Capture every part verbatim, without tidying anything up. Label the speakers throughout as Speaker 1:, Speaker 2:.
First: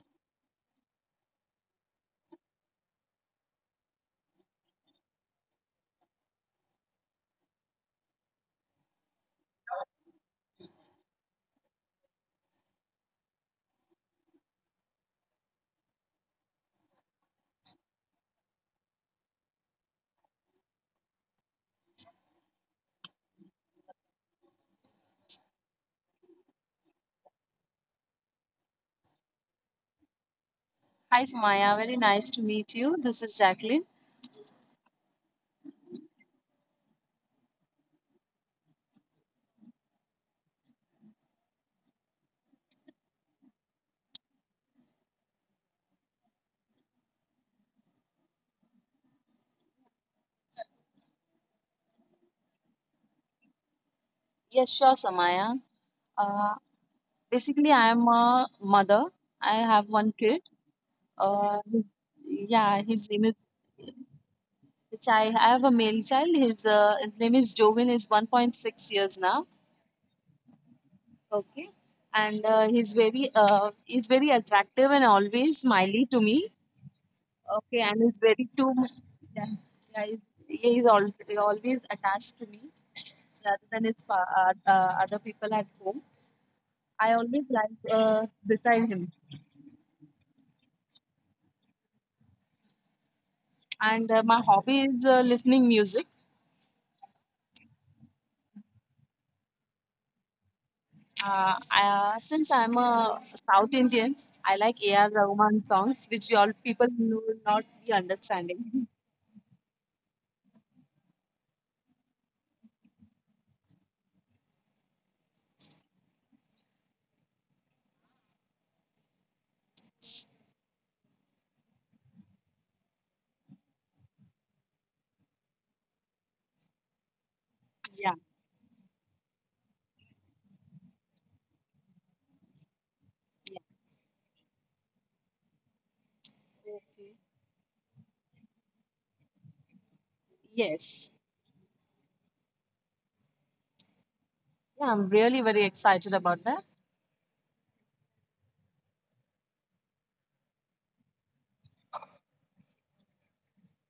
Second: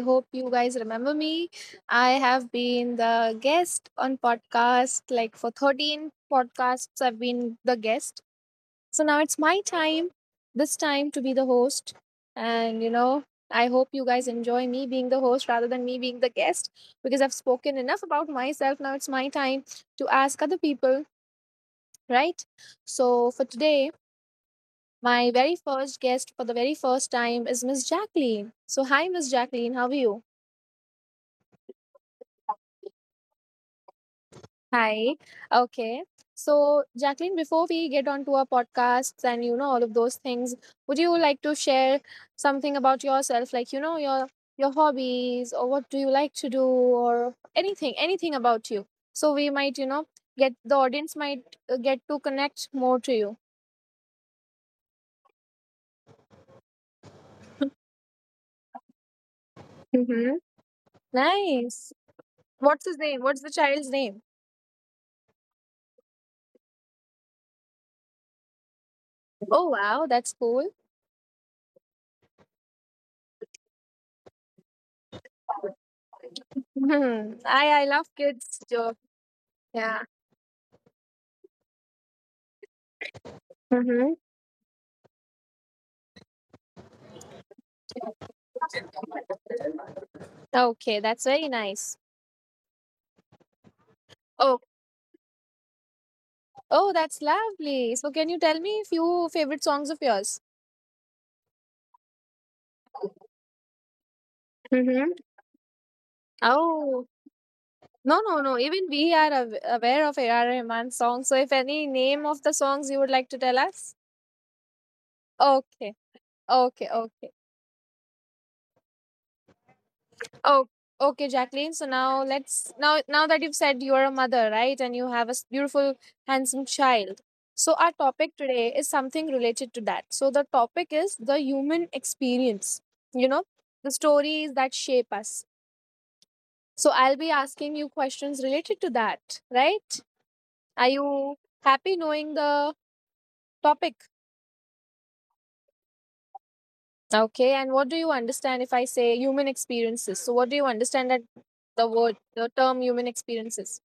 Speaker 1: hope you guys remember me. I have been the guest on podcast like for thirteen podcasts, I've been the guest. So, now it's my time, this time to be the host. And you know, I hope you guys enjoy me being the host rather than me being the guest because I've spoken enough about myself. Now it's my time to ask other people, right? So, for today, my very first guest for the very first time is Miss Jacqueline. So, hi, Miss Jacqueline, how are you?
Speaker 2: Hi, Samaya. Very nice to meet you. This is Jacqueline.
Speaker 1: Hi. Okay. So, Jacqueline, before we get on to our podcasts and you know all of those things, would you like to share something about yourself, like you know your your hobbies or what do you like to do or anything, anything about you? So we might you know get the audience might uh, get to connect more to you.
Speaker 2: Yes, sure, Samaya. Uh, Basically, I am a mother. I have one
Speaker 1: Mm-hmm.
Speaker 2: kid. Uh, his,
Speaker 1: Nice.
Speaker 2: yeah,
Speaker 1: What's his
Speaker 2: his name
Speaker 1: name?
Speaker 2: is
Speaker 1: What's the child's name?
Speaker 2: which I I have a male child. His, uh, his name is Jovin. Is one point six years now.
Speaker 1: Oh wow, that's cool.
Speaker 2: Okay, and uh, he's very uh, he's very attractive and always smiley to me.
Speaker 1: Hmm.
Speaker 2: Okay,
Speaker 1: I I
Speaker 2: and
Speaker 1: love
Speaker 2: is very
Speaker 1: kids
Speaker 2: too.
Speaker 1: joke.
Speaker 2: Yeah, yeah
Speaker 1: Yeah.
Speaker 2: he's, he is al- always attached to me rather than his
Speaker 1: Mm-hmm.
Speaker 2: fa- uh, uh, other people at home. I always like uh, beside him,
Speaker 1: Okay, that's very nice.
Speaker 2: and uh, my
Speaker 1: Oh,
Speaker 2: hobby is uh, listening music.
Speaker 1: oh, that's lovely. So, can you tell me a few favorite songs of yours?
Speaker 2: Uh, I, uh, since I'm a South Indian, I like A R.
Speaker 1: Mm-hmm.
Speaker 2: Rahman songs, which you all people
Speaker 1: Oh,
Speaker 2: will not be
Speaker 1: no, no, no.
Speaker 2: understanding.
Speaker 1: Even we are aw- aware of A R. Rahman's songs. So, if any name of the songs you would like to tell us? Okay, okay, okay. Oh, okay, Jacqueline. So now let's now now that you've said you're a mother, right, and you have a s- beautiful, handsome child. So our
Speaker 2: Yeah,
Speaker 1: topic today is something related to that. So the topic is the human experience. You know, the stories that shape us. So
Speaker 2: yeah.
Speaker 1: I'll be asking you questions related to that, right? Are
Speaker 2: Yes.
Speaker 1: you happy knowing the topic?
Speaker 2: Yeah, I'm really very excited about that.
Speaker 1: Okay, and what do you understand if I say human experiences? So what do you understand that the word, the term human experiences?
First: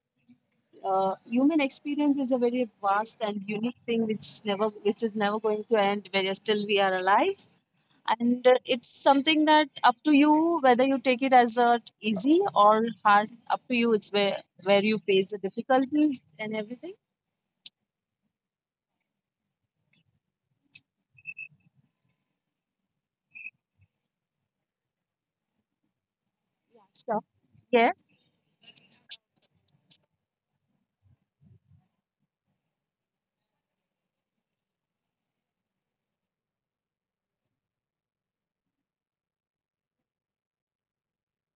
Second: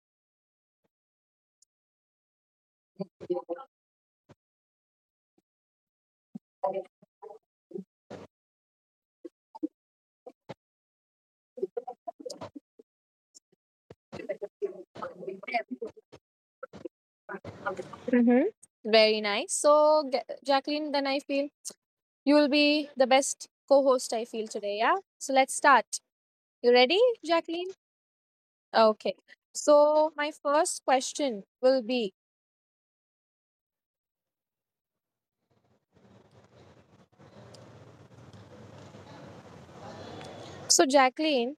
Speaker 2: uh, Human experience is a very vast and unique thing which never which is never going to end where still we are alive, and uh, it's something that up to you whether you take it as a easy or hard, up to you. It's where where you face the difficulties and everything.
Speaker 1: Mm-hmm. Very nice. So, G- Jacqueline, then I feel you will be the best co host, I feel today. Yeah. So, let's start. You ready,
Speaker 2: Sure.
Speaker 1: Jacqueline?
Speaker 2: Yes.
Speaker 1: Okay. So, my first question will be, so, Jacqueline,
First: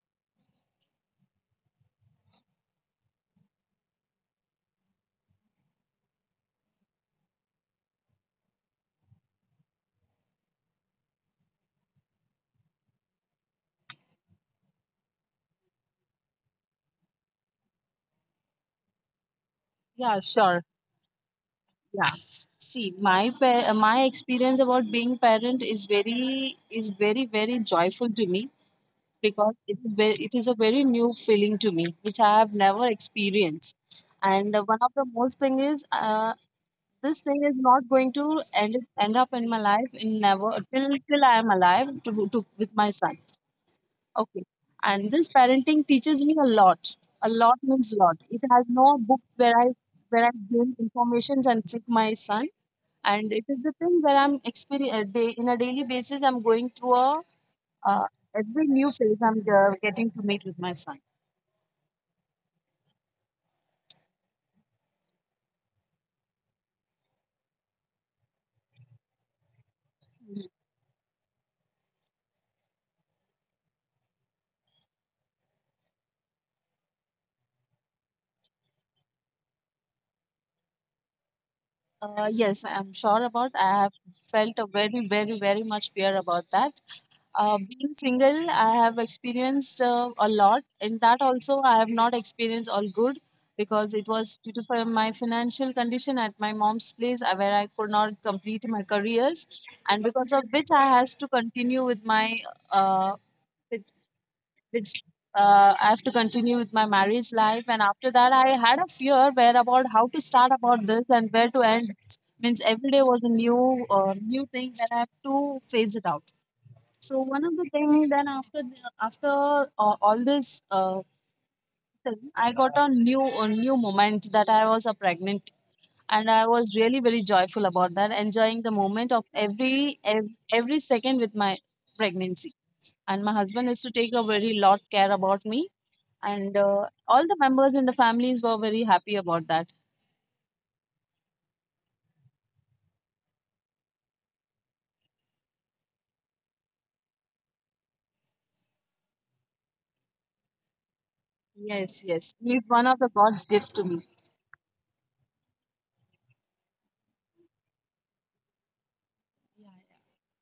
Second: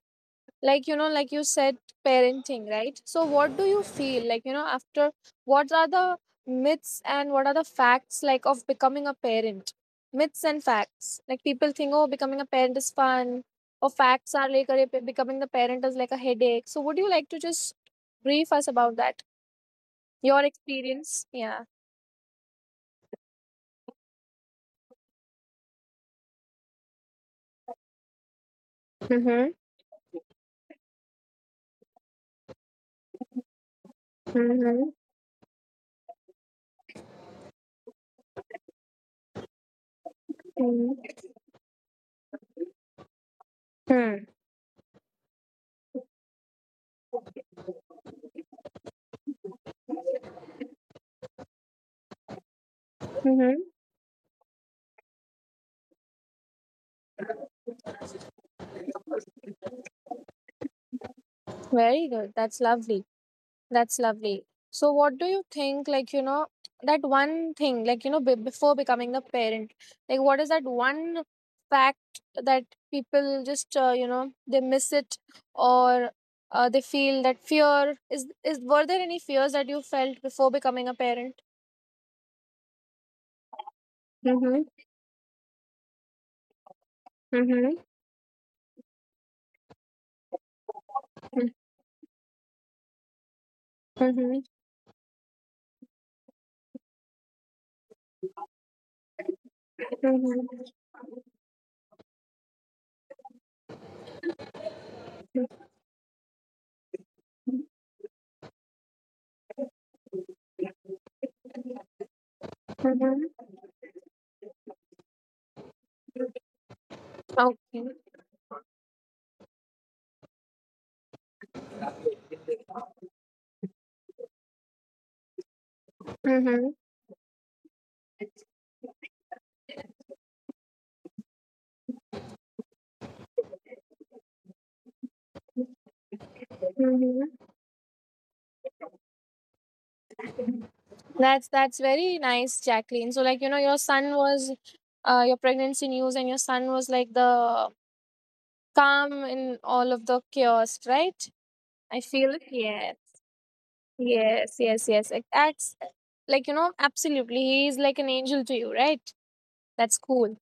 Speaker 1: like you know, like you said, parenting, right? So what do you feel like you know after, what are the myths and what are the facts like of becoming a parent, myths and facts like people think oh becoming a parent is fun or facts are like, "Arey, pe- becoming the parent is like a headache," so would you like to just brief us about that,
Speaker 2: Yeah,
Speaker 1: your
Speaker 2: sure.
Speaker 1: experience, yeah.
Speaker 2: Yeah, see my pa- uh, my experience about being parent is very is very very joyful to me,
Speaker 1: Mm-hmm.
Speaker 2: because it is, very, it is a very new feeling to me which I have never experienced. And uh, one
Speaker 1: Mm-hmm.
Speaker 2: of the most thing is uh, this thing is not going to end, end up in my life in never, till till
Speaker 1: Mm-hmm.
Speaker 2: I am alive, to, to with my son. Okay. And this parenting teaches me a lot. A lot means lot. It has no books where I where I gain informations and trick my son. And it
Speaker 1: Mm-hmm.
Speaker 2: is the thing where I'm experience day in a daily basis. I'm going through a uh, every new phase I'm uh, getting to meet with my son.
Speaker 1: Very good, that's lovely. That's lovely. So, what do you think, like, you know, that one thing, like, you know, be before becoming a parent, like, what is that one fact that people just, uh, you know, they miss it or uh, they feel that fear is, is, were there any fears that you felt before becoming a parent?
Speaker 2: Uh, yes, I'm sure about. I have felt
Speaker 1: Mm-hmm.
Speaker 2: a very, very, very much fear about that. Uh,
Speaker 1: Mm-hmm.
Speaker 2: being single, I have experienced uh, a lot. In that also, I have not experienced all good, because it
Speaker 1: Mm-hmm.
Speaker 2: was due to fi- my financial condition at my mom's place, uh, where I could not complete my careers, and because of which
Speaker 1: Mm-hmm.
Speaker 2: I has to continue with my uh, with it's, uh, I have to continue with my marriage life. And after that, I had a fear where about how to start about this and where to end. Means every day was a
Speaker 1: Mm-hmm.
Speaker 2: new, uh, new thing that I have to phase it out. So one of the
Speaker 1: Okay.
Speaker 2: things, then after the, after uh, all this uh, thing, I got a new a new moment that I was a pregnant, and I
Speaker 1: Mm-hmm.
Speaker 2: was really very joyful about that, enjoying the moment of every ev- every second with my pregnancy. And my husband is to take a very lot care about me, and uh, all the members in the families were very happy about that.
Speaker 1: That's that's very nice, Jacqueline. So like you know, your son was uh, your pregnancy news, and your son was like the calm in all of the chaos, right? I
Speaker 2: Yes,
Speaker 1: feel
Speaker 2: yes, he's one
Speaker 1: it.
Speaker 2: of the God's gift to me.
Speaker 1: Yes, yes, yes, yes. Like, that's like you know, absolutely. He is like an angel to you, right? That's cool.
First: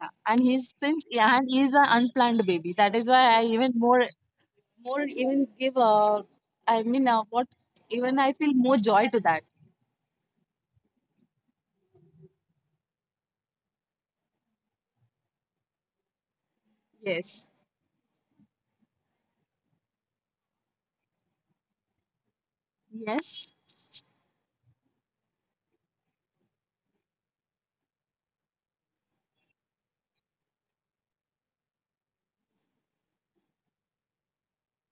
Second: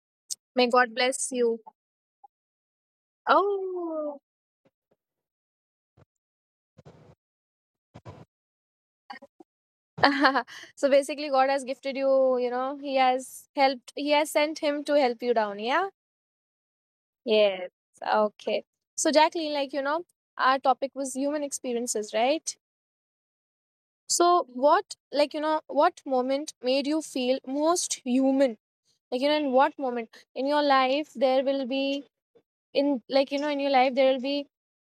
Speaker 2: Yeah, and
Speaker 1: May
Speaker 2: he's
Speaker 1: God
Speaker 2: since
Speaker 1: bless
Speaker 2: yeah, and
Speaker 1: you.
Speaker 2: he's an unplanned baby. That is why I even more
Speaker 1: Oh.
Speaker 2: more even give a I mean uh, what even I feel more joy to that.
Speaker 1: So basically God has gifted you, you know, he has helped, he has sent him to help you down, yeah.
Speaker 2: Yes,
Speaker 1: Yes. Okay. So, Jacqueline, like, you know, our topic was human experiences, right?
Speaker 2: yes,
Speaker 1: So, what, like, you know, what moment made you feel most human? Like, you know, in what moment in your life there will be, in, like, you know, in your life there will be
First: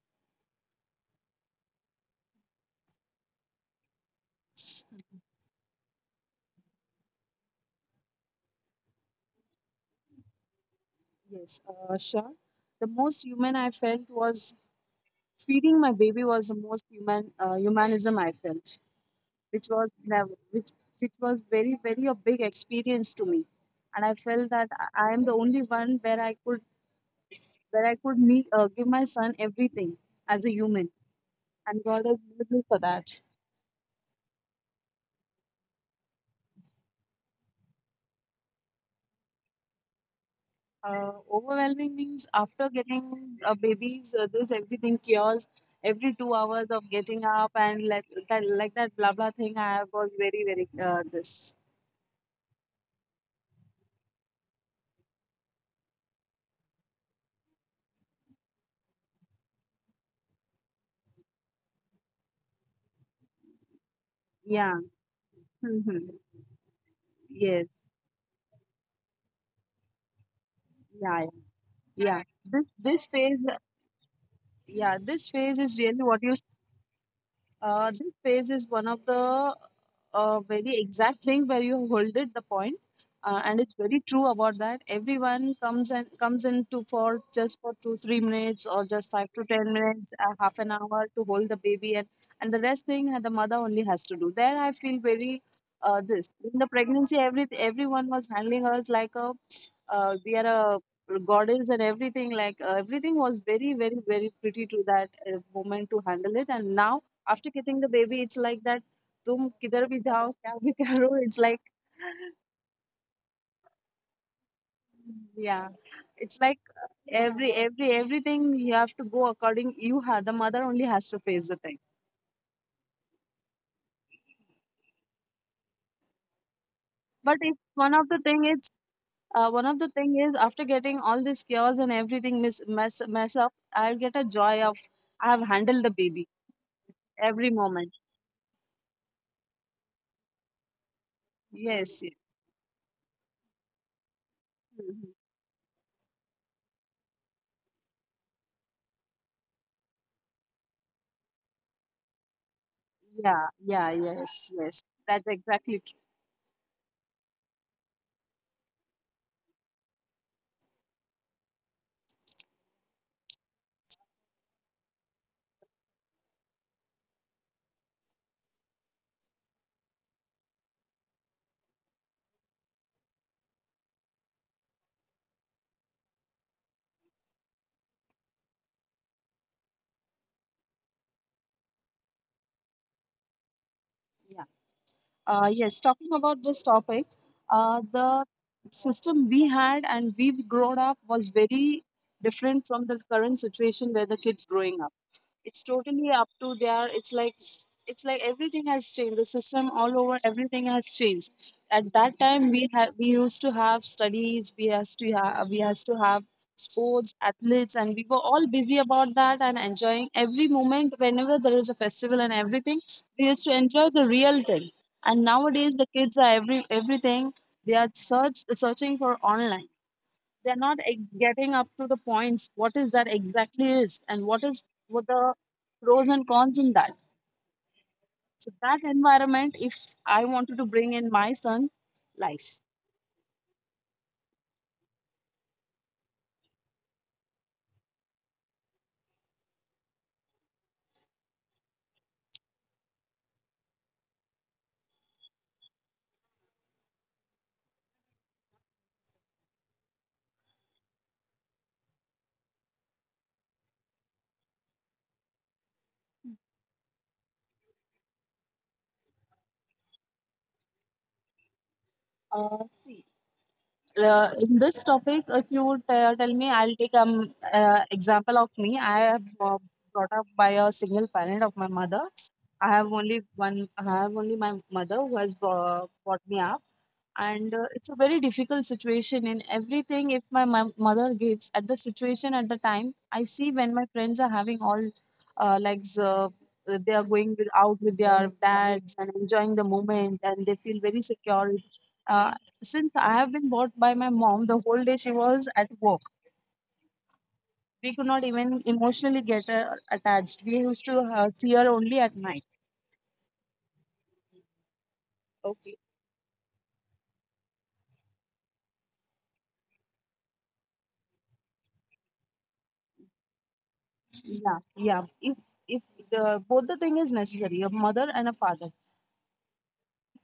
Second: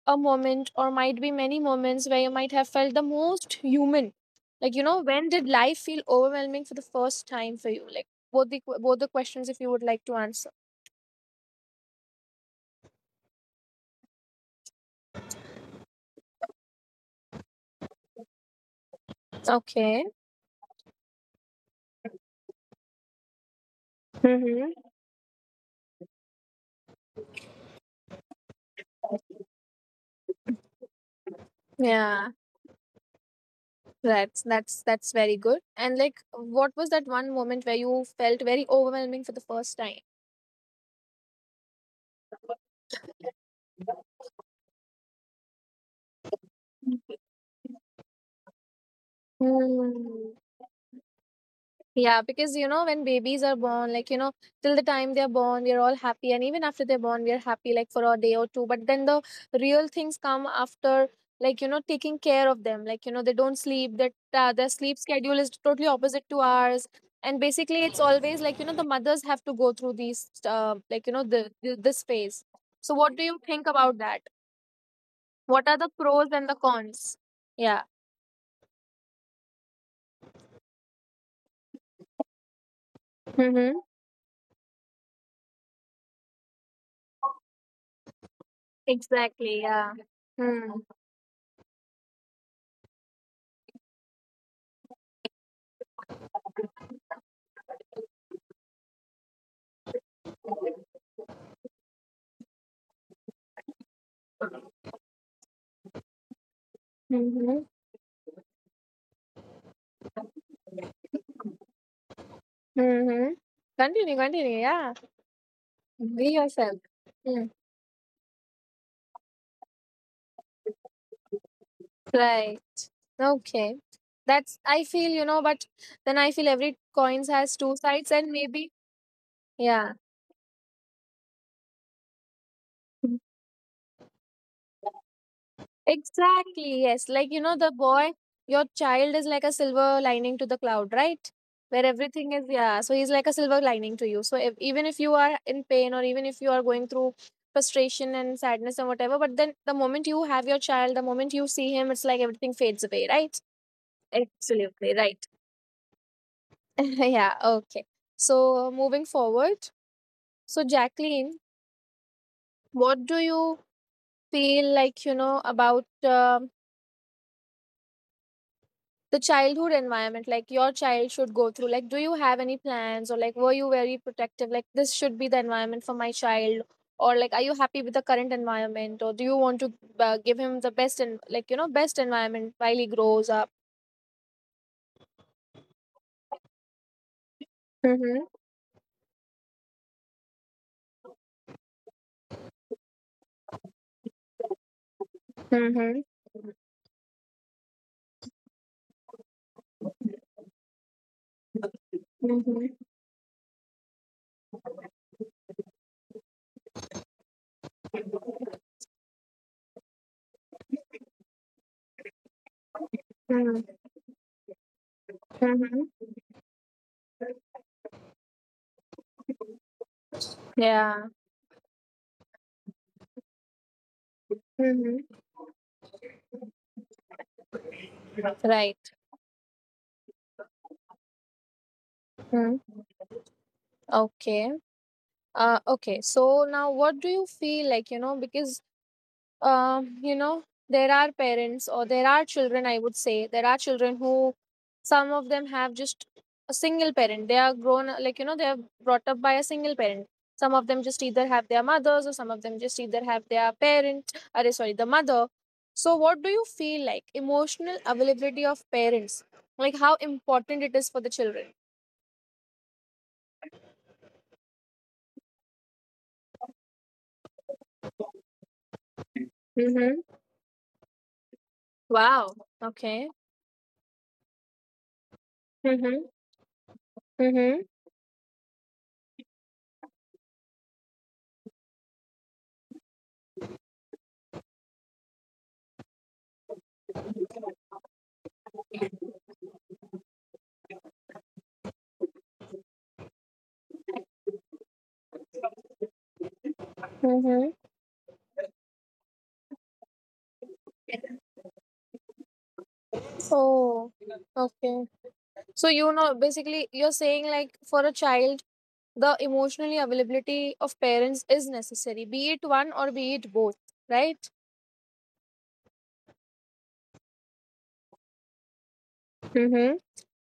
Speaker 1: a moment or might be many moments where you might have felt the most human. Like, you know, when did life feel overwhelming for the first time for you? Like, both the both the questions if you would like to answer.
Speaker 2: yes. Uh, sure. The most human I felt was feeding my baby was the most human uh, humanism I felt, which was
Speaker 1: Okay.
Speaker 2: never which which was very very a big experience to me. And I felt that
Speaker 1: Mm-hmm.
Speaker 2: i I am the only one where i could where i could meet, uh, give my son everything as a human, and god has
Speaker 1: Yeah.
Speaker 2: blessed me for that.
Speaker 1: That's that's that's very good. And like, what was that one moment where you felt very overwhelming for the first time?
Speaker 2: uh, Overwhelming means after getting uh, babies, uh, this everything cures every two hours of getting up, and like that, like that blah blah thing, I was
Speaker 1: Hmm.
Speaker 2: very very uh, this.
Speaker 1: Yeah, because you know, when babies are born, like you know, till the time they're born, we're all happy, and even after they're born, we're happy like for a day or two. But then the real things come after, like you know, taking care of them. Like you know, they don't sleep. That uh, their
Speaker 2: Yeah.
Speaker 1: sleep schedule is totally
Speaker 2: Hmm.
Speaker 1: opposite to ours, and basically,
Speaker 2: Yes.
Speaker 1: it's always like you know, the mothers have to go through these, uh, like you
Speaker 2: Yeah.
Speaker 1: know,
Speaker 2: Yeah.
Speaker 1: the, the this
Speaker 2: Yeah.
Speaker 1: phase.
Speaker 2: this
Speaker 1: So,
Speaker 2: this
Speaker 1: what do
Speaker 2: phase.
Speaker 1: you think about that?
Speaker 2: Yeah, this phase
Speaker 1: What are
Speaker 2: is
Speaker 1: the
Speaker 2: really what
Speaker 1: pros
Speaker 2: you
Speaker 1: and the
Speaker 2: s-
Speaker 1: cons? Yeah.
Speaker 2: uh, this phase is one of the a very exact thing where you hold it the point. Uh, and it's
Speaker 1: Mm-hmm.
Speaker 2: very true about that everyone comes and comes in to for just for two three minutes or just five to
Speaker 1: Exactly.
Speaker 2: ten
Speaker 1: Yeah.
Speaker 2: minutes uh, half
Speaker 1: Hmm.
Speaker 2: an hour to hold the baby. And and the rest thing, uh, the mother only has to do there. I feel very uh, this. In the pregnancy, every everyone was handling us like a uh, we are a goddess, and everything like uh, everything was very very very pretty to that uh, moment to handle it. And now, after
Speaker 1: Mm-hmm.
Speaker 2: getting the baby, it's like that तुम किधर भी जाओ, क्या भी करो, it's like
Speaker 1: Mhm. Continue, continue. Yeah.
Speaker 2: yeah,
Speaker 1: Be
Speaker 2: it's like
Speaker 1: yourself. Mm.
Speaker 2: every every everything you have to go according. You have the mother only has to face the thing.
Speaker 1: Right. Okay. That's, I feel, you know, but then I feel every coins
Speaker 2: But
Speaker 1: has
Speaker 2: if
Speaker 1: two
Speaker 2: one of
Speaker 1: sides
Speaker 2: the
Speaker 1: and
Speaker 2: thing is
Speaker 1: maybe,
Speaker 2: uh, one of the
Speaker 1: yeah.
Speaker 2: thing is after getting all this chaos and everything mis mess,
Speaker 1: Mm.
Speaker 2: mess up, I'll get a joy of I have handled the baby
Speaker 1: Exactly. Yes. Like, you
Speaker 2: every
Speaker 1: know, the
Speaker 2: moment.
Speaker 1: boy, your child is like a silver lining to the cloud, right? Where
Speaker 2: Yes. Yes.
Speaker 1: everything is, yeah. So he's like a silver lining to you. So if, even if
Speaker 2: Mhm.
Speaker 1: you are in pain or even if you are going through frustration and sadness and whatever, but then the moment you have your child, the moment you see him, it's like everything fades away, right?
Speaker 2: Yeah. Yeah. Yes. Yes.
Speaker 1: Absolutely right.
Speaker 2: That's exactly. True.
Speaker 1: Yeah, okay. So moving forward, so Jacqueline, what do you feel like, you know, about um the childhood environment, like your child should go through? Like, do you have any plans or like, were you very protective? Like, this should be the environment for my child, or like, are you happy with the current environment, or do you want to uh, give him the best and like, you know, best environment while he grows up?
Speaker 2: Yeah. Uh, yes, talking about this topic, uh, the
Speaker 1: Mm-hmm.
Speaker 2: system we had and we grown up was very different from the current situation where the kids growing up, it's
Speaker 1: Mm-hmm.
Speaker 2: totally up to their, it's like it's like everything has changed. The system all over, everything has changed. At that time, we had we used to have studies, we has to have we has to have sports athletes, and we were all busy about that and enjoying every moment whenever there is a festival and everything. We used to enjoy the real thing. And nowadays, the
Speaker 1: Mm-hmm.
Speaker 2: kids are every everything, they are search searching for online. They're not
Speaker 1: Yeah.
Speaker 2: ex- getting up to the points what is that exactly is and what is what
Speaker 1: Mm-hmm.
Speaker 2: the pros and cons in that. So that
Speaker 1: Right.
Speaker 2: environment if I wanted to bring in my son life.
Speaker 1: Mm-hmm. Okay. Uh, okay, so now what do you feel like, you know, because, um, you know, there are parents or there are children, I would say, there are children who some of them have just a single parent. They are grown, like, you know, they are brought up by a single parent. Some of them just either have their mothers or some of them just either have their parent, or sorry, the mother. So what do you feel like emotional availability of parents? Like how important it is for the children?
Speaker 2: Uh, see, uh, in this topic, if you would uh, tell me, I'll take um uh, example of me. I have uh, brought
Speaker 1: Mm-hmm.
Speaker 2: up by a single parent of my mother.
Speaker 1: Wow.
Speaker 2: i have
Speaker 1: Okay.
Speaker 2: only one I have only my mother who has uh,
Speaker 1: Mm-hmm.
Speaker 2: brought me up. And
Speaker 1: Mm-hmm.
Speaker 2: uh, it's a very difficult situation in everything if my mo- mother gives at the situation at the time I see when my friends are having all uh, like uh, they are going with, out with their dads, and enjoying the moment, and they feel very secure. uh, since I have been bought by my mom, the whole day she was at work.
Speaker 1: Mm-hmm.
Speaker 2: We could not even emotionally get uh, attached. We used to uh, see her only at night.
Speaker 1: Oh, okay. So
Speaker 2: Okay.
Speaker 1: you know, basically, you're saying like for a child, the emotionally availability of parents is necessary, be it one or be it both, right?
Speaker 2: Yeah. Yeah, if if the both the thing is necessary, a mother and a father.
Speaker 1: Mm-hmm.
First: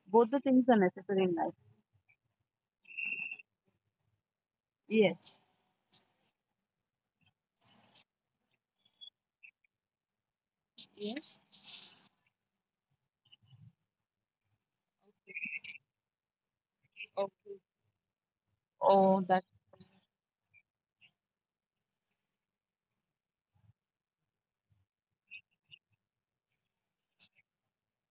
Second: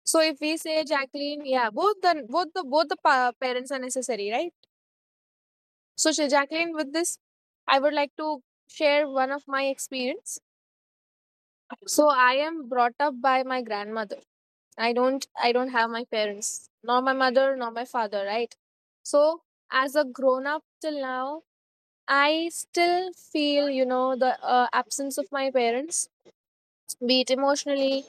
Speaker 1: So
Speaker 2: Both
Speaker 1: if
Speaker 2: the
Speaker 1: we
Speaker 2: things are
Speaker 1: say
Speaker 2: necessary in
Speaker 1: Jacqueline,
Speaker 2: life.
Speaker 1: yeah, both the both the both the pa- parents are necessary, right?
Speaker 2: Yes.
Speaker 1: So Sha- Jacqueline, with this, I would like to share one of my experience.
Speaker 2: Yes.
Speaker 1: So I am brought up by my grandmother. I don't I don't have my parents, nor my mother,
Speaker 2: Okay.
Speaker 1: nor my father, right?
Speaker 2: Oh,
Speaker 1: So
Speaker 2: that
Speaker 1: as a grown up till now, I still feel you know the uh, absence of my parents, be it emotionally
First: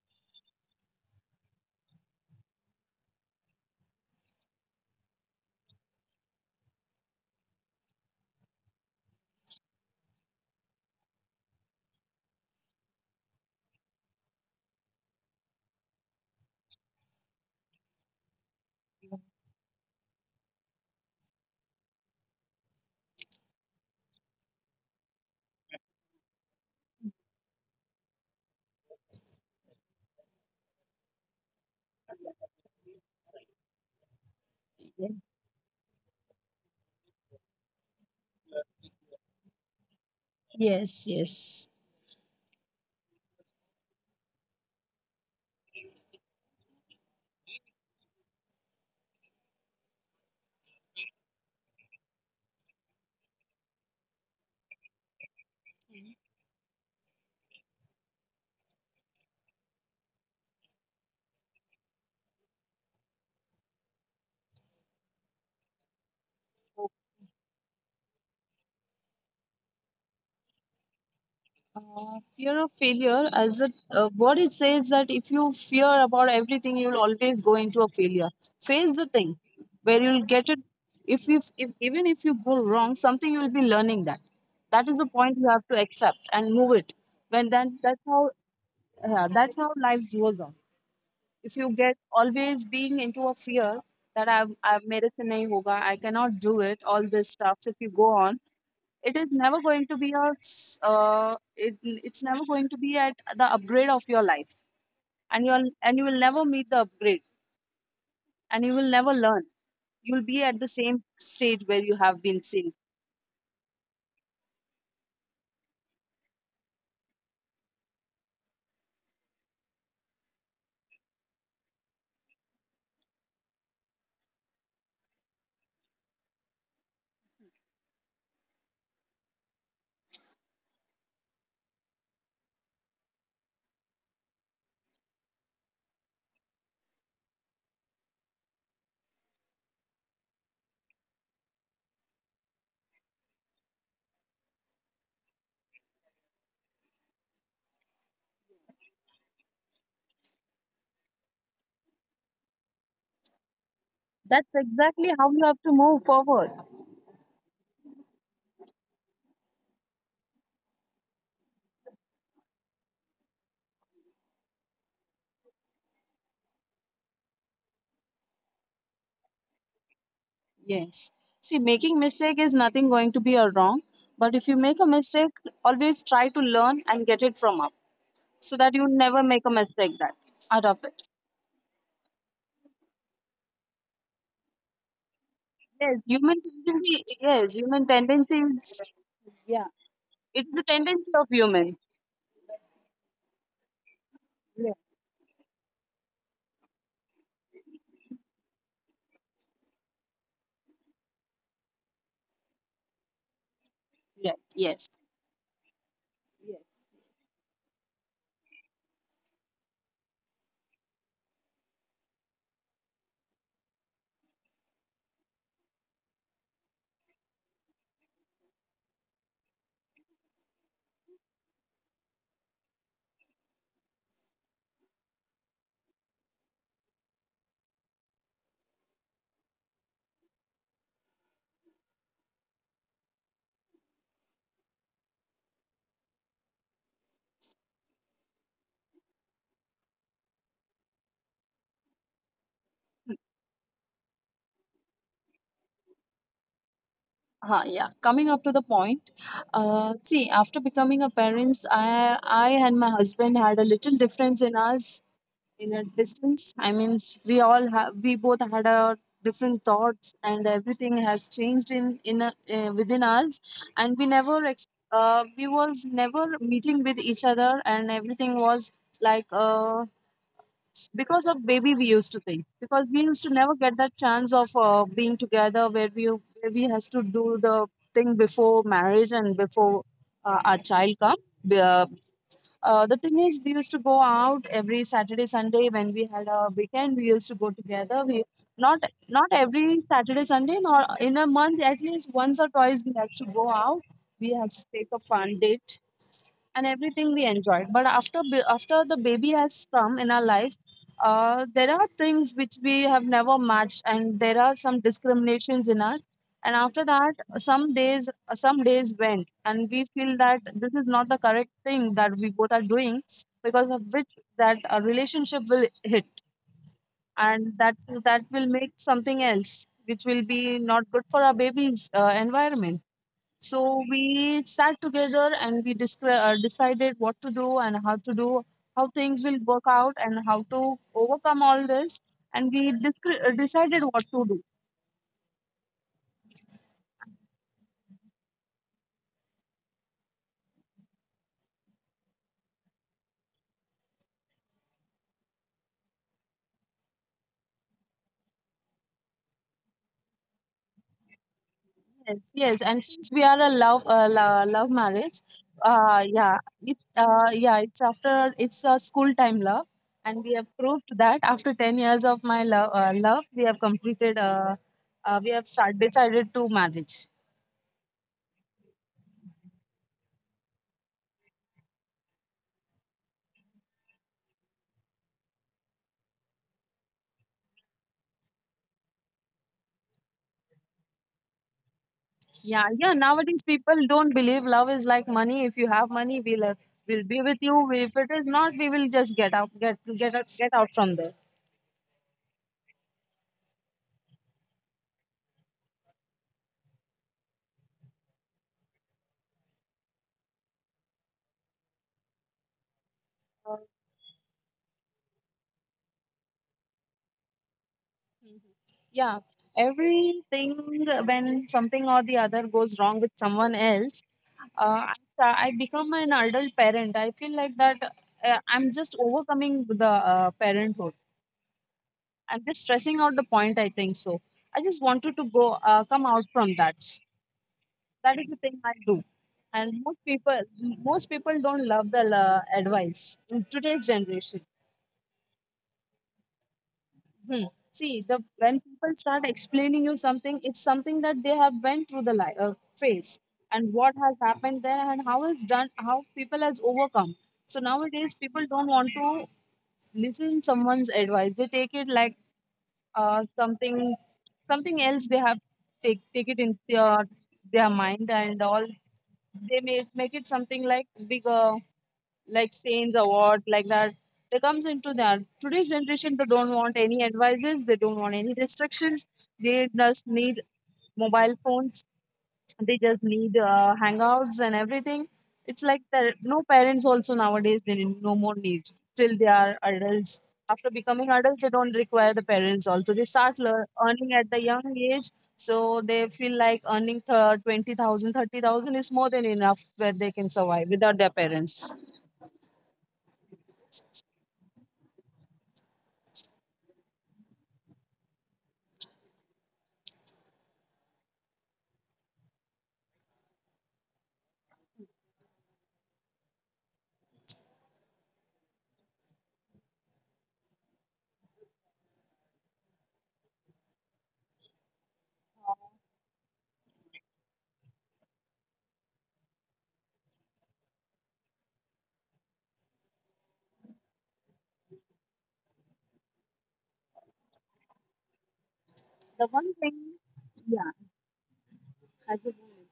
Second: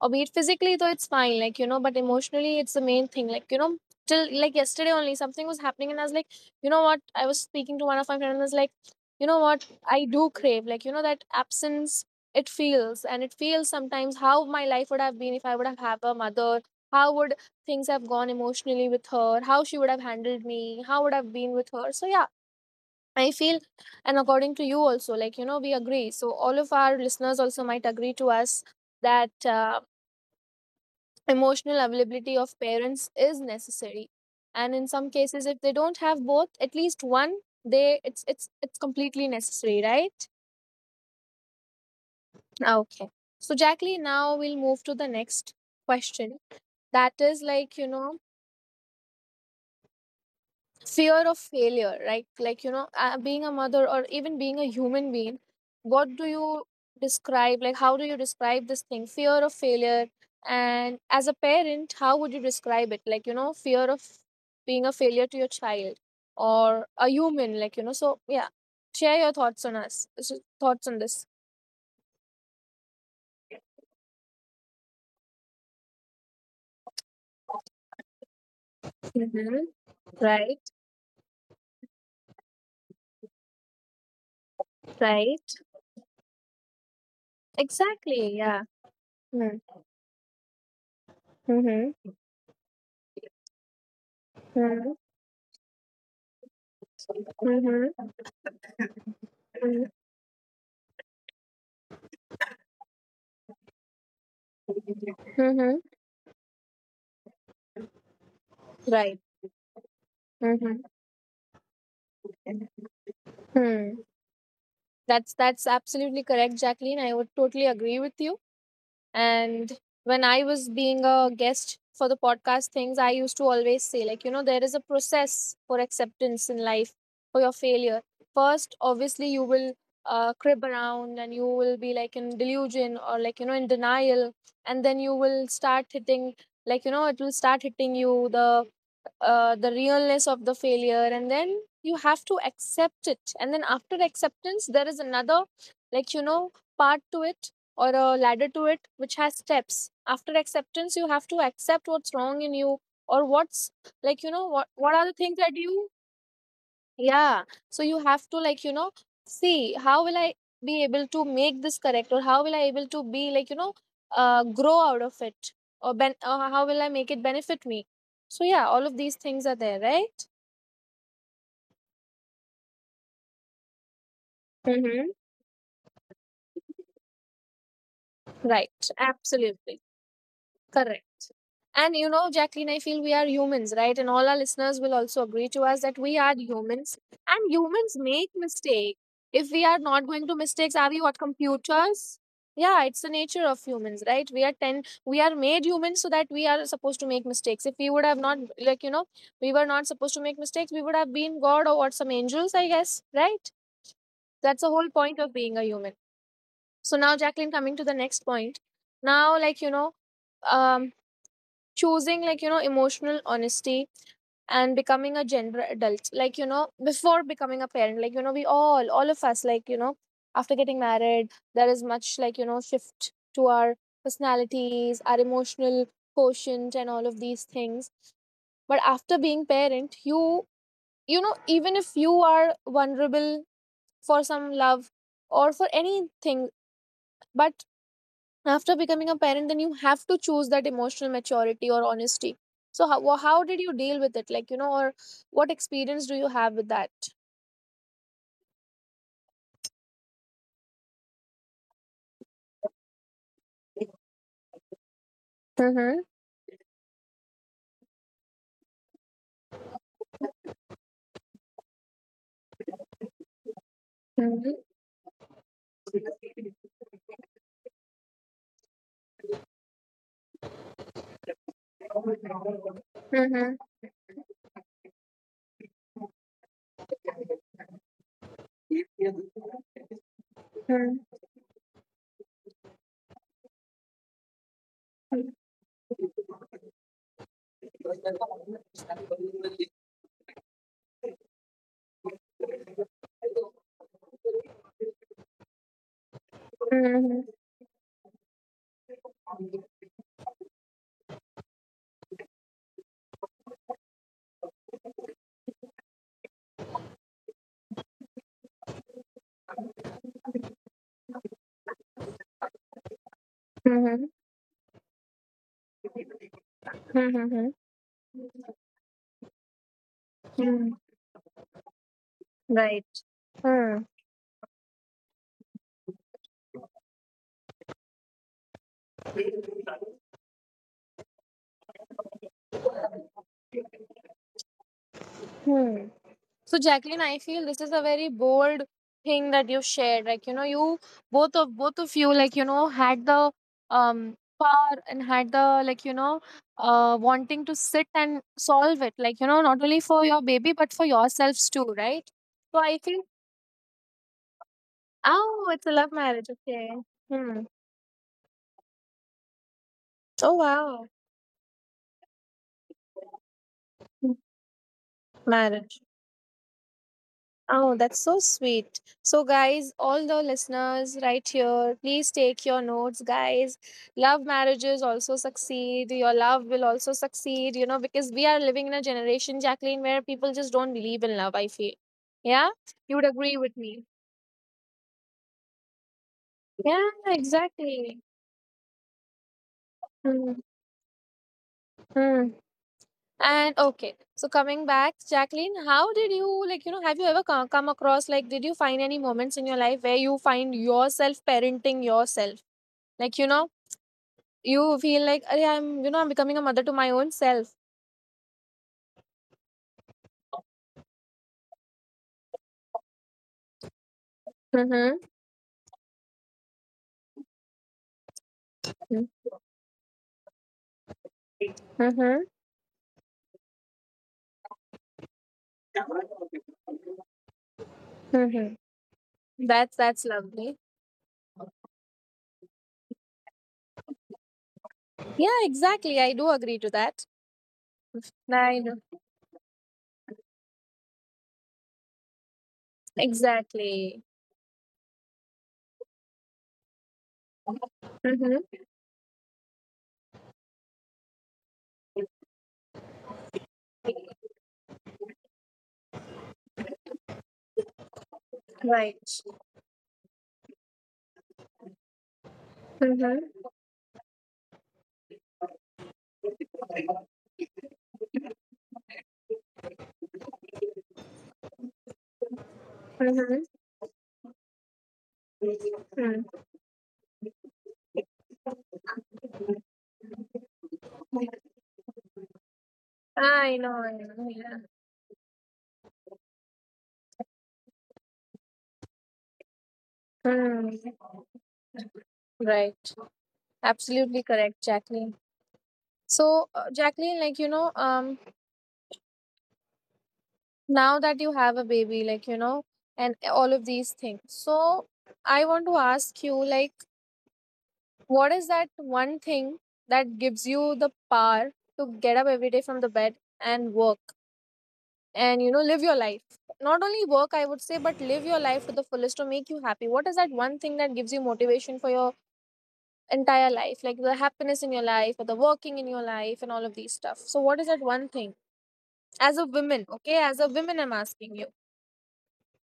Speaker 1: or be it physically, though it's fine, like you know, but emotionally it's the main thing, like you know, till like yesterday only something was happening and I was like, you know what, I was speaking to one of my friends and I was like, you know what, I do crave, like you know, that absence. It feels, and it feels sometimes how my life would have been if I would have had a mother, how would things have gone emotionally with her, how she would have handled me, how would I have been with her, so yeah. I feel, and according to you also, like, you know, we agree. So, all of our listeners also might agree to us that uh, emotional availability of parents is necessary. And in some
Speaker 2: yeah.
Speaker 1: cases, if they don't have both, at least one, they it's it's it's completely necessary, right?
Speaker 2: Yes. Yes.
Speaker 1: Ah, okay. So, Jacqueline, now we'll move to the next question. That is like, you know, fear of failure, right? Like you know, uh, being a mother or even being a human being, what do you describe, like how do you describe this thing fear of failure, and as a parent how would you describe it, like you know, fear of being a failure to your child or
Speaker 2: Oh,
Speaker 1: a human, like you know, so yeah, share your thoughts on us, so- thoughts on this.
Speaker 2: Uh, fear of failure, as a uh, what it says that if you fear about everything, you'll always go into a failure. Face the thing
Speaker 1: Mm-hmm.
Speaker 2: where you'll get
Speaker 1: Right.
Speaker 2: it. If you, if even if you go wrong, something you'll be learning that. That is the point
Speaker 1: Right.
Speaker 2: you have to accept and move it. When that that's how
Speaker 1: Exactly, yeah.
Speaker 2: uh, that's
Speaker 1: Mm-hmm.
Speaker 2: how life goes on. If you get
Speaker 1: Mm-hmm.
Speaker 2: always being into a fear that I've, I've made it in a I cannot do it, all this stuff. So if you
Speaker 1: Mm-hmm.
Speaker 2: go on, it is never going to be a, s- uh, it, it's never going to be at the upgrade of your life. And you'll,
Speaker 1: Mm-hmm.
Speaker 2: and you will never meet the upgrade, and you will never
Speaker 1: Right.
Speaker 2: learn. You'll be at the
Speaker 1: Mm-hmm.
Speaker 2: same stage where you have been seen.
Speaker 1: That's that's absolutely correct, Jacqueline. I would totally agree with you. And when I was being a guest for the podcast things, I used to always say, like, you know, there is a process for acceptance in life for your failure. First, obviously, you will uh, crib around and you will be like in delusion or like, you know, in denial. And then you will start hitting, like, you know, it will start hitting you the uh, the realness of the failure. And then you have to accept it, and then after acceptance there is another, like, you know part to it, or a ladder to it, which has steps. After acceptance you have to accept what's wrong in you, or what's, like, you know
Speaker 2: That's
Speaker 1: what what are the
Speaker 2: exactly how
Speaker 1: things
Speaker 2: you
Speaker 1: that
Speaker 2: have to
Speaker 1: you—
Speaker 2: move forward.
Speaker 1: yeah, so you have to, like, you know see how will I be able to make this correct, or how will I able to be, like, you know uh, grow out of it, or ben- or how will I make it benefit me. So yeah, all of these things are there, right?
Speaker 2: Yes. See, making mistake is nothing going to be a wrong, but if you make a
Speaker 1: Mm-hmm.
Speaker 2: mistake, always try to learn and get it from up, so that
Speaker 1: Right,
Speaker 2: you never make a
Speaker 1: absolutely
Speaker 2: mistake that out of
Speaker 1: correct.
Speaker 2: it.
Speaker 1: And you know, Jacqueline, I feel we are humans, right? And all our listeners will also agree to us that
Speaker 2: Yes,
Speaker 1: we are
Speaker 2: human
Speaker 1: humans
Speaker 2: tendency.
Speaker 1: and
Speaker 2: Yes,
Speaker 1: humans
Speaker 2: human
Speaker 1: make
Speaker 2: tendency is.
Speaker 1: mistakes. If we
Speaker 2: Yeah,
Speaker 1: are not going to
Speaker 2: it is the
Speaker 1: mistakes, are we
Speaker 2: tendency
Speaker 1: what
Speaker 2: of human.
Speaker 1: computers? Yeah, it's the nature of humans, right? We are ten
Speaker 2: Yeah.
Speaker 1: we are made humans so that we are supposed to make mistakes. If we would have not, like, you know, we were not supposed to make mistakes, we would have been God or what some angels, I guess, right?
Speaker 2: Yeah.
Speaker 1: That's the whole
Speaker 2: Yes.
Speaker 1: point of being a human. So now, Jacqueline, coming to the next point. Now, like, you know, um choosing, like, you know emotional honesty and becoming a gender adult, like, you know before becoming a parent, like, you know we all all of us, like, you know after getting married there is much, like, you know shift to our personalities, our emotional quotient and all of these things. But after being parent you, you know, even if you are vulnerable for some love or for anything, but after becoming a parent, then you have to choose that emotional maturity or honesty. So, how, wha- how did you deal with it? Like, you know, or what experience do you have with that?
Speaker 2: Huh, yeah. Coming up to the point, uh, see, after becoming a parents, I I and my husband had a little difference in us, in a
Speaker 1: Mm-hmm.
Speaker 2: distance. I mean, we all have, we both had our different thoughts, and everything has changed in in a, uh, within us. And we never
Speaker 1: Mm-hmm.
Speaker 2: ex- uh, we was never meeting with each other, and everything was like uh because of baby, we used to think, because we used to never
Speaker 1: Mm-hmm.
Speaker 2: get that chance of uh, being together where we where we has to do the thing before marriage and before uh, our child come. Be- uh, uh, the thing is, we used to go out every saturday sunday. When we had a weekend, we used to go together. We not Not every saturday sunday, nor in a month at least once or twice, we have to go out. We have to take a fun date, and everything
Speaker 1: Mm-hmm.
Speaker 2: we enjoyed. But after b- after the baby has come in our life, uh, there are things which we have never matched, and there are some discriminations in us. And after that, some days some days went, and we feel that this is not the correct thing that we both are doing, because of which that a relationship will hit,
Speaker 1: Mm-hmm.
Speaker 2: and that's that will make something else, which will be
Speaker 1: Mm-hmm.
Speaker 2: not good for our baby's uh, environment.
Speaker 1: Right.
Speaker 2: So
Speaker 1: Mm-hmm.
Speaker 2: we sat together and we discre- uh, decided what to do and how to do, how things will work out and how to overcome all this. And we discre- uh, decided what to do.
Speaker 1: So, Jacqueline, I feel this is a very bold thing that you shared. Like, you know, you both of both of you, like, you know, had the um power and had the, like, you know, uh wanting to sit and solve it. Like, you know, not only for your baby but for yourselves too, right?
Speaker 2: Yes,
Speaker 1: So
Speaker 2: yes.
Speaker 1: I
Speaker 2: And
Speaker 1: feel—
Speaker 2: since we are a love, uh, lo- love marriage,
Speaker 1: oh, it's a love
Speaker 2: uh,
Speaker 1: marriage.
Speaker 2: yeah,
Speaker 1: Okay.
Speaker 2: it, uh,
Speaker 1: Hmm.
Speaker 2: yeah, it's after it's a school time love, and
Speaker 1: Oh
Speaker 2: we have
Speaker 1: wow.
Speaker 2: proved that after ten years of my love, uh, love, we have completed. Uh, uh, we have start,
Speaker 1: Marriage.
Speaker 2: decided to marriage.
Speaker 1: Oh, that's so sweet. So, guys, all the listeners right here, please take your notes, guys. Love marriages also succeed. Your love will also succeed, you know, because we are living in a generation, Jacqueline, where people just don't believe in love, I feel. Yeah?
Speaker 2: Yeah, yeah.
Speaker 1: You would agree
Speaker 2: Nowadays,
Speaker 1: with
Speaker 2: people
Speaker 1: me.
Speaker 2: don't believe love is like money. If you have money, we'll uh,
Speaker 1: Yeah,
Speaker 2: we'll be with you. If
Speaker 1: exactly.
Speaker 2: it is not, we will just get out, get get out,
Speaker 1: Hmm.
Speaker 2: get out from there.
Speaker 1: Hmm. And okay, so coming back, Jacqueline, how did you, like, you know, have you ever co- come across? Like, did you find any moments in your life where you find yourself parenting yourself? Like, you know,
Speaker 2: Uh,
Speaker 1: you feel like, "Arey, I'm you know I'm becoming a mother to my own self."
Speaker 2: Yeah, everything, when something or the other goes wrong with someone else, uh, I,
Speaker 1: Mm-hmm.
Speaker 2: sta- I become an adult parent. I feel like that uh, I'm just overcoming the uh, parenthood.
Speaker 1: Mm-hmm.
Speaker 2: I'm just stressing out the point. I think so. I just wanted to go uh, come out from that. That is the thing I
Speaker 1: Mm-hmm.
Speaker 2: do.
Speaker 1: that's
Speaker 2: And
Speaker 1: that's
Speaker 2: most people,
Speaker 1: lovely.
Speaker 2: most people don't love the uh, advice in today's generation.
Speaker 1: Yeah, exactly, I do agree to that.
Speaker 2: Hmm. See, the
Speaker 1: I
Speaker 2: when people
Speaker 1: know.
Speaker 2: start explaining you something, it's something that they have went through the life, uh, phase, and what
Speaker 1: Exactly.
Speaker 2: has happened there and how it's done, how people has overcome. So nowadays, people
Speaker 1: Mm-hmm.
Speaker 2: don't want to listen someone's advice. They take it like uh, something something else they have take take it in their, their mind and all.
Speaker 1: Right.
Speaker 2: They may make it something like bigger, like saints
Speaker 1: Mm-hmm.
Speaker 2: award, like that. They comes into that today's generation. They don't want any advices, they don't want any restrictions. They just need mobile phones, they just need
Speaker 1: Mm-hmm.
Speaker 2: uh, hangouts and everything. It's like there
Speaker 1: Mm.
Speaker 2: no parents also nowadays. They need no more need till they are adults. After becoming adults, they don't require the parents also. They start
Speaker 1: I
Speaker 2: lear-
Speaker 1: know, I
Speaker 2: earning
Speaker 1: know,
Speaker 2: at the
Speaker 1: yeah.
Speaker 2: young age, so they feel like earning th- twenty thousand thirty thousand is more than enough, where they can survive without
Speaker 1: Mm-hmm.
Speaker 2: their parents.
Speaker 1: Right. Absolutely correct, Jacqueline. So, uh, Jacqueline, like, you know, um, now that you have a baby, like, you know, and all of these things. So, I want to ask you, like, what is that one thing that gives you the power to get up every day from the bed and work and, you know, live your life? Not only work, I would say, but live your life to the fullest to make you happy. What is that one thing that gives you motivation for your entire life? Like the happiness in your life or the working in your life and all of these stuff. So, what is that one thing?
Speaker 2: The
Speaker 1: As a
Speaker 2: one thing,
Speaker 1: woman, okay? As a
Speaker 2: yeah,
Speaker 1: woman, I'm asking you.
Speaker 2: as a woman.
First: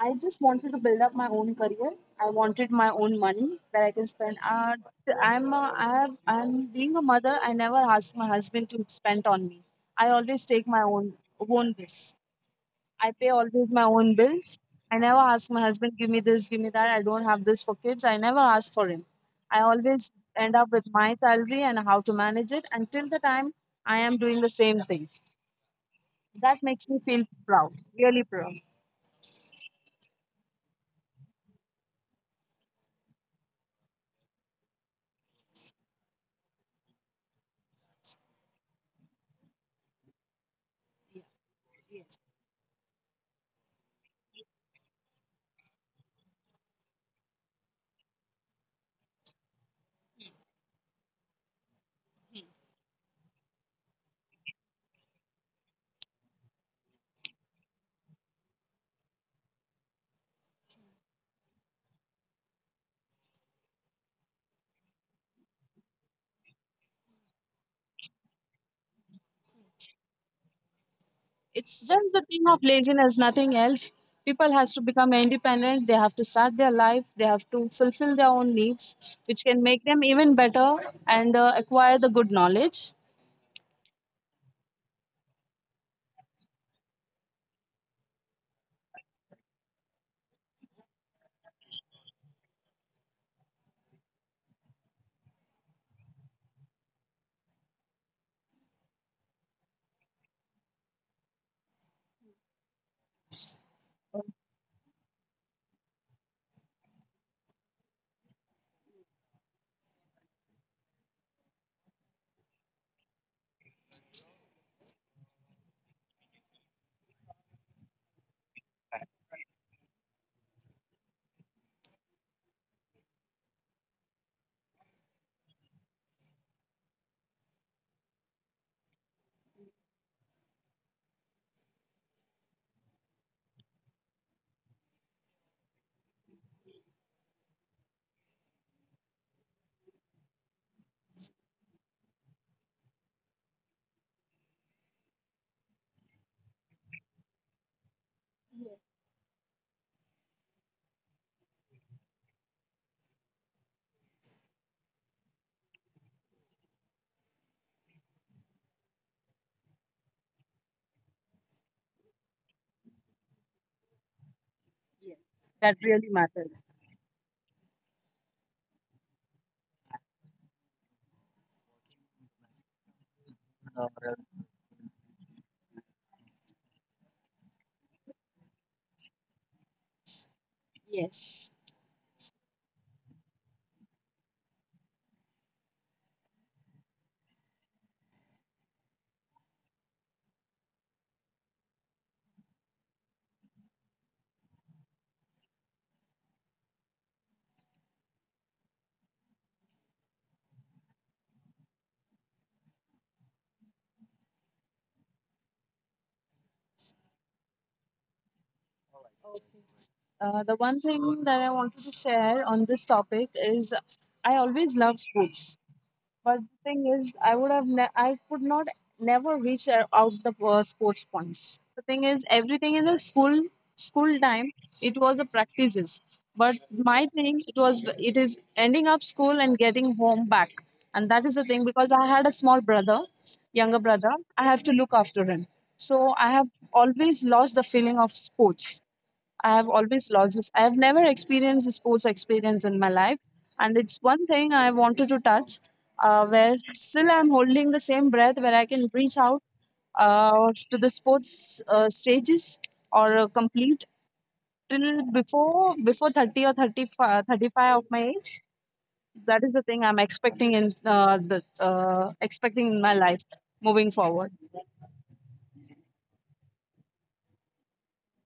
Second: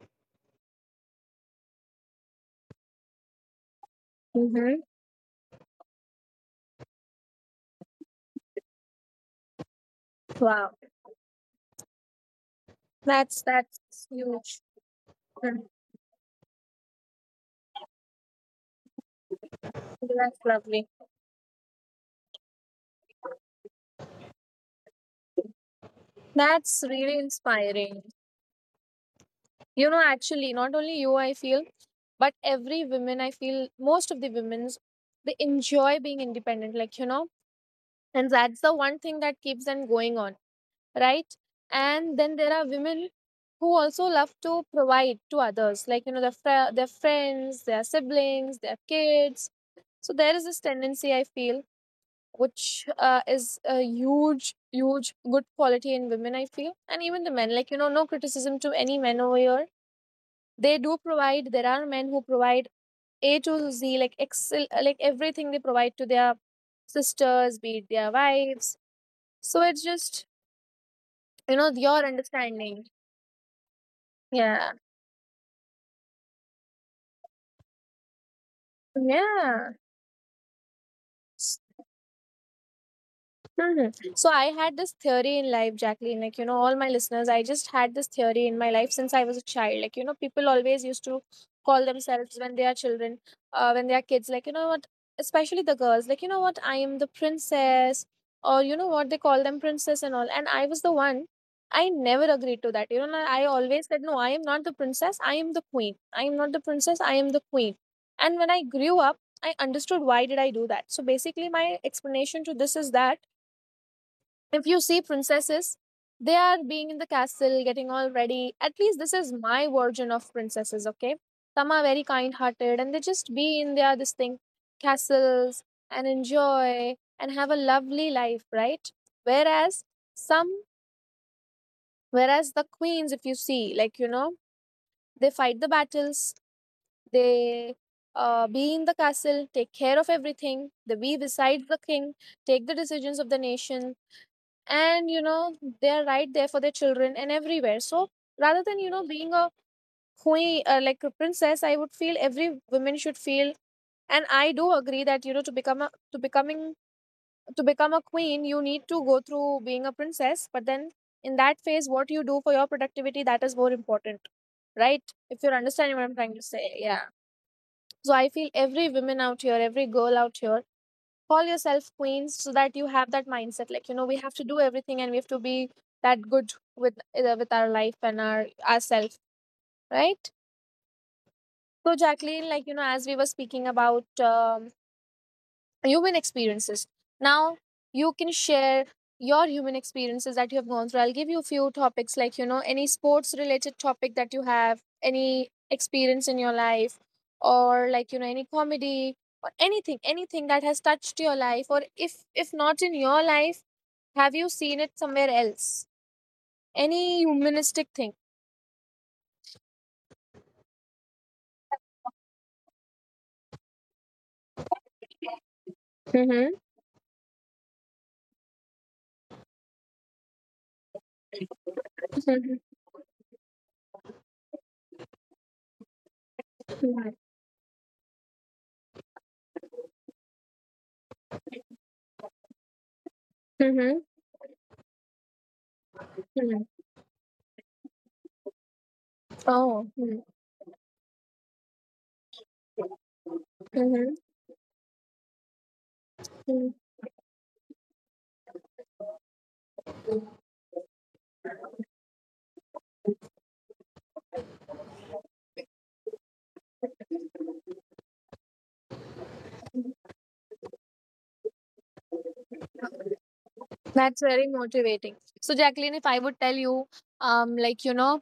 Speaker 2: I just wanted to build up my own career. I wanted my own money that I can spend. Uh,
Speaker 1: Mm-hmm.
Speaker 2: I'm a, I have, I'm being a mother. I never ask my husband to spend on me. I always take
Speaker 1: Wow.
Speaker 2: my own own this. I pay
Speaker 1: That's,
Speaker 2: always
Speaker 1: that's
Speaker 2: my own bills.
Speaker 1: huge.
Speaker 2: I never ask my
Speaker 1: Mhm.
Speaker 2: husband give me this, give me that. I don't have this for kids. I never ask for him. I always
Speaker 1: That's
Speaker 2: end up with
Speaker 1: lovely.
Speaker 2: my salary and how to manage it. Until the time I am doing the same thing, that makes
Speaker 1: That's
Speaker 2: me
Speaker 1: really
Speaker 2: feel proud,
Speaker 1: inspiring.
Speaker 2: really proud.
Speaker 1: You know, actually, not only you, I feel, but every woman, I feel, most of the women's, they enjoy being independent, like, you know, and that's the one thing that keeps them going on, right?
Speaker 2: Yes.
Speaker 1: And then there are women who also love to provide to others, like, you know, their, fr- their friends, their siblings, their kids. So there is this tendency, I feel, which, uh, is a huge, huge good quality in women, I feel, and even the men, like, you know, no criticism to any men over here. They do provide. There are men who provide A to Z, like excel, like everything, they provide to their sisters, be it their wives. So it's just, you
Speaker 2: It's
Speaker 1: know your
Speaker 2: just the thing of
Speaker 1: understanding.
Speaker 2: laziness, nothing else. People has
Speaker 1: Yeah,
Speaker 2: to become independent. They have to start their life. They have to fulfill their own needs, which can
Speaker 1: yeah.
Speaker 2: make them even better and uh, acquire the good knowledge.
Speaker 1: Mhm. So I had this theory in life, Jacqueline. Like, you know, all my listeners, I just had this theory in my life since I was a child. Like, you know, people always used to call themselves when they are children, uh, when they are kids, like, you know what, especially the girls, like, you know what, I am the princess. Or you know what, they call them princess and all. And I was the one, I never agreed to that. You know, I always said, no,
Speaker 2: Oh,
Speaker 1: I am not the princess, I am the queen. I am not the princess, I am the queen. And when I grew up, I understood why did I do that. So basically, my explanation to this is that if you see princesses, they are being in the castle, getting all ready. At least this is my version of princesses, okay? Some are very kind hearted and they just be in their this thing, castles, and enjoy and have a lovely life, right? Whereas some— whereas the queens, if you see, like, you know, they fight the battles. They, uh, be in the castle, take care of everything, they be beside the king, take the decisions of the nation, and you know, they're right there for their children and everywhere. So, rather than, you know being a queen, uh, like a princess, I would feel every woman should feel. And I do agree that, you know to become a to becoming to become a queen you need to go through being a princess. But then in that phase what you do for your productivity, that is more important, right? If
Speaker 2: yes,
Speaker 1: you're
Speaker 2: that
Speaker 1: understanding what
Speaker 2: really
Speaker 1: I'm trying to
Speaker 2: matters.
Speaker 1: say, yeah. So I feel every woman out here, every girl out here, call yourself queens so that you have that mindset, like, you know we have to do everything and we have to be that good with, uh, with our life and our ourself, right?
Speaker 2: Yes.
Speaker 1: So, Jacqueline, like, you know as we were speaking about, um, human experiences. Now, you can share your human experiences that you have gone through. I'll give you a few topics, like, you know, any sports related topic that you have, any experience in your life, or, like, you know, any comedy or anything, anything that has touched your life. Or if, if not in your life, have you seen it somewhere else? Any humanistic thing.
Speaker 2: uh, the one thing that I wanted to share on this topic is I always love sports. But
Speaker 1: Mm-hmm.
Speaker 2: the thing is, I would have, ne- I could not never reach uh, out the uh, sports points. The thing is, everything in the school school time, it was the practices. But my
Speaker 1: Mm-hmm.
Speaker 2: thing, it was, it is ending up school and getting home back, and that is the thing, because I had a small brother, younger
Speaker 1: Mm-hmm.
Speaker 2: brother. I have to look after him, so I have
Speaker 1: Mm-hmm.
Speaker 2: always lost the feeling of sports. I have
Speaker 1: Oh.
Speaker 2: always lost this. I have never experienced a sports experience in my life, and it's
Speaker 1: Mm-hmm.
Speaker 2: one thing I wanted to touch. Uh, where still I'm holding the same breath, where I can reach out uh, to the sports uh, stages or uh, complete till before before thirty or thirty five thirty five of my age. That is the thing I'm expecting in uh, the uh, expecting in my life moving
Speaker 1: That's
Speaker 2: forward.
Speaker 1: very motivating. So, Jacqueline, if I would tell you, um, like, you know,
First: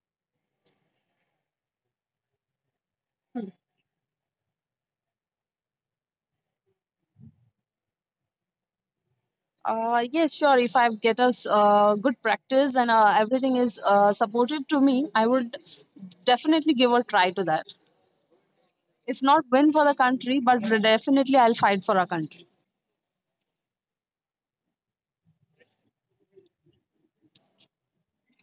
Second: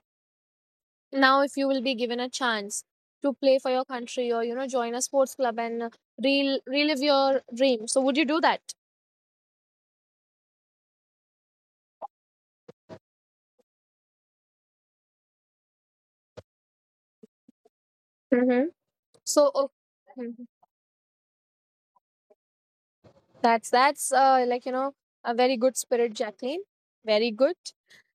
Speaker 1: now if you will be given a chance to play for your country or, you know, join a sports club and, uh, rel- relive your dream, so would you do that?
Speaker 2: Uh, yes, sure. If I get a s- uh, good practice and uh, everything is uh, supportive to me, I would definitely give a try to that.
Speaker 1: Mm-hmm.
Speaker 2: If not
Speaker 1: So,
Speaker 2: win for
Speaker 1: o-
Speaker 2: the country, but
Speaker 1: Mhm.
Speaker 2: definitely I'll fight for our country.
Speaker 1: that's, that's, uh, like, you know, a very good spirit, Jacqueline. Very good.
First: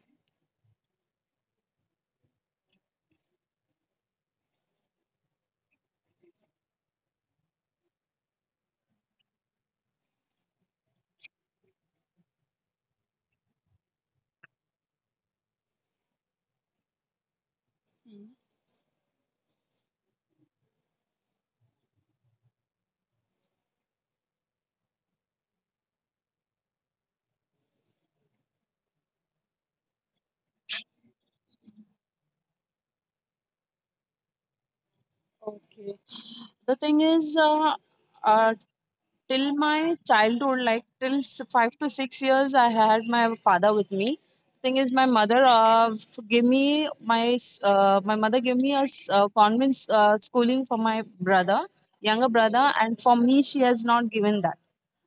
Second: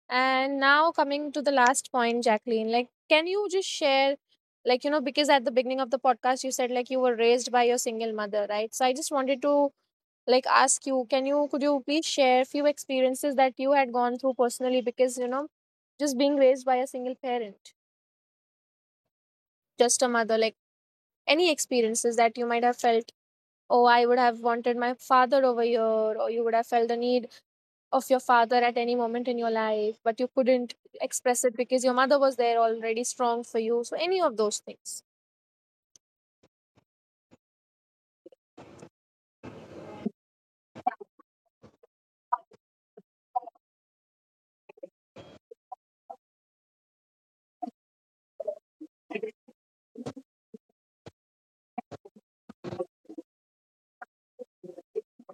Speaker 1: And now coming to the last point, Jacqueline, like, can you just share? Like, you know, because at the beginning of the podcast, you said like you were raised by your single mother, right? So I just wanted to, like, ask you, can you could you please share few experiences that you had gone through personally? Because, you know just being raised by a single parent, just a mother, like, any experiences that you might have felt, oh, I would have wanted my father over here, or you would have felt the need of your father at any moment in your life but you couldn't express it because your mother was there already strong for you. So any of those things.
Speaker 2: Okay. The thing is, uh, uh, till my childhood, like till s- five to six years, I had my father with me. Thing is, my mother uh, f- gave me my s- uh, my mother gave me a s- uh, convent s- uh, schooling for my brother, younger brother, and for me, she has not given that.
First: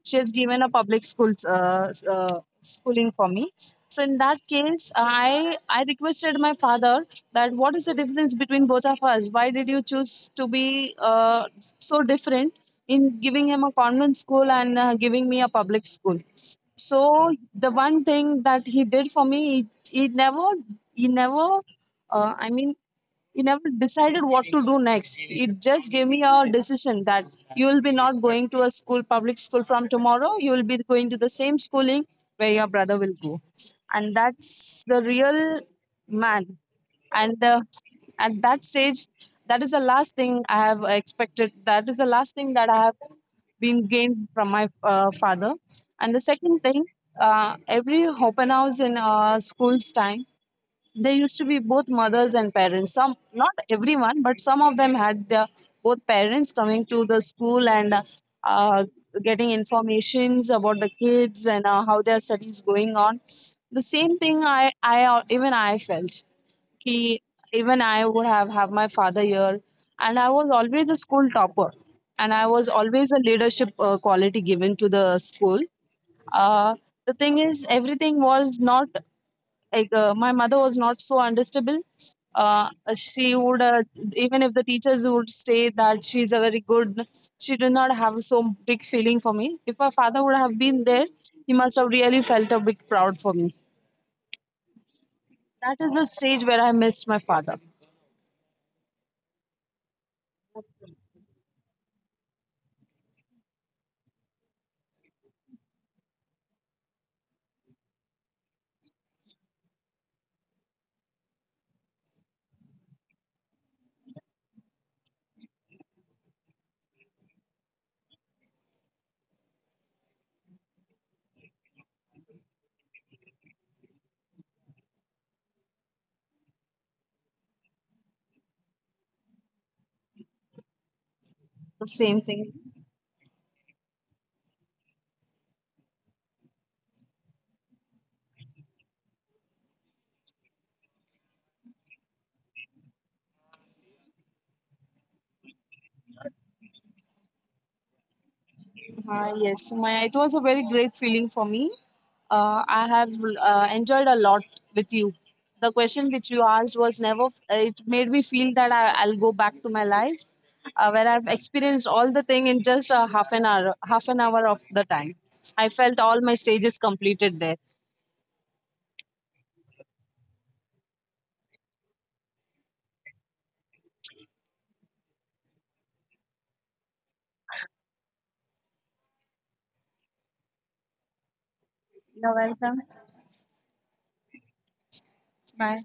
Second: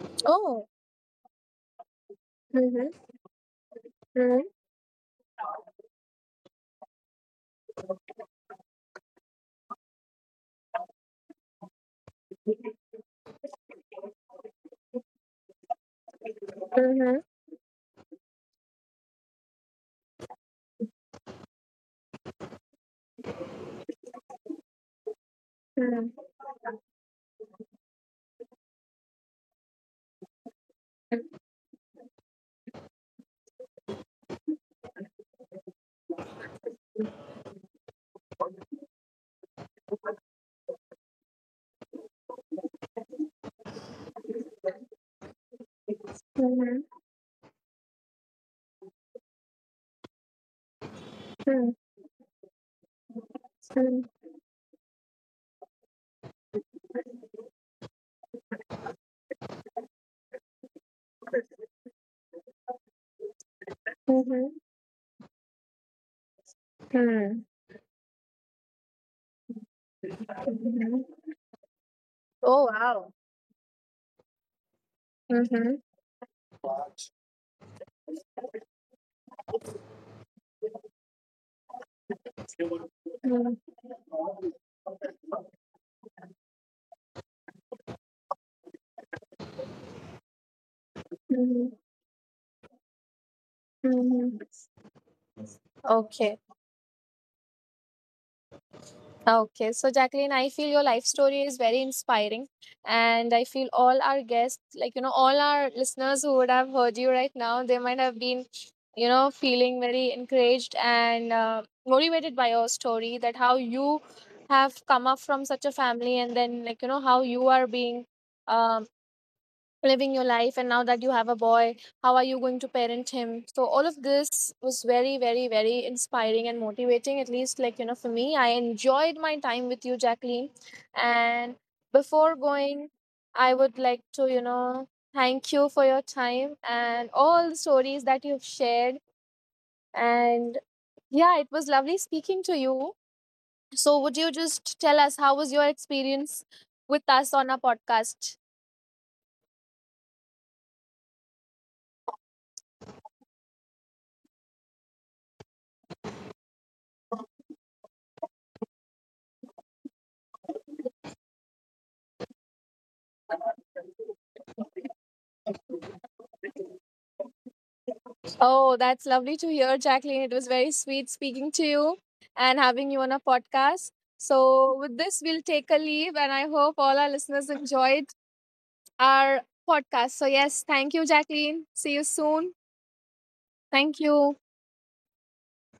Speaker 2: She has given
Speaker 1: Oh.
Speaker 2: a public school uh, uh,
Speaker 1: Mm-hmm.
Speaker 2: schooling for me. So in that
Speaker 1: Mm-hmm.
Speaker 2: case, I I requested my father, that what is the difference between both of us? Why did you choose to be uh, so different in giving him a convent school and uh, giving me a public school?
Speaker 1: Mm-hmm.
Speaker 2: So the one thing that he did for me, he, he never he never uh, I mean, he never decided what to do next. It just gave me a decision that you will be not going to a school, public school from tomorrow. You will be going to the same schooling where your brother will go. And that's the real man. And uh, at that stage, that is the last thing I have expected. That is the last thing that I have been gained from my uh, father. And the second thing,
Speaker 1: Mm-hmm.
Speaker 2: uh, every open house in uh, school's time, there used to be both mothers and parents. Some, not
Speaker 1: Mm-hmm.
Speaker 2: everyone, but some of them had their both parents coming to the school and uh, getting informations about the kids and uh, how their studies going on. The same thing I, I even I felt. He,
Speaker 1: Mm-hmm.
Speaker 2: even I would have have my father here, and I was always a school topper, and I was
Speaker 1: Oh
Speaker 2: always a leadership uh, quality given to the school.
Speaker 1: wow.
Speaker 2: Uh, the thing is, everything was not like uh, my mother was not so understandable. uh, she
Speaker 1: Mhm.
Speaker 2: would uh, even if the teachers would say that she's a very good, she did not have so big feeling for me. If my father would have been there, he
Speaker 1: Mhm.
Speaker 2: must have really felt a bit proud for me.
Speaker 1: Mhm.
Speaker 2: That is the
Speaker 1: Okay.
Speaker 2: stage where I missed my father.
Speaker 1: Okay. So, Jacqueline, I feel your life story is very inspiring. And I feel all our guests, like, you know, all our listeners who would have heard you right now, they might have been, you know, feeling very encouraged and, uh, motivated by your story, that how you have come up from such a family, and then, like, you know, how you are being, um, living your life. And now that you have a boy, how are you going to parent him? So all of this was very, very, very inspiring and motivating, at least, like, you know for me. I enjoyed my time with you, Jacqueline. And
Speaker 2: The
Speaker 1: before
Speaker 2: same thing.
Speaker 1: going, I would like to, you know thank you for your time and all the stories that you've shared. And yeah, it was lovely speaking to you. So would you just tell us how was your experience with us on our podcast?
Speaker 2: Uh, yes, my it was a very great feeling for me. Uh, I have uh, enjoyed a lot with you. The question which you asked was never. Uh, it made me feel that I, I'll go back to my life, uh, where I've experienced all the thing in just a half an hour. Half an hour of the time, I felt all my stages completed there.
Speaker 1: Oh, that's lovely to hear, Jacqueline. It was very sweet speaking to you and having you on a podcast. So, with this, we'll take a leave, and I hope all our listeners enjoyed our podcast. So, yes, thank you, Jacqueline. See you
Speaker 2: You're
Speaker 1: soon.
Speaker 2: welcome.
Speaker 1: Thank you.
Speaker 2: Bye.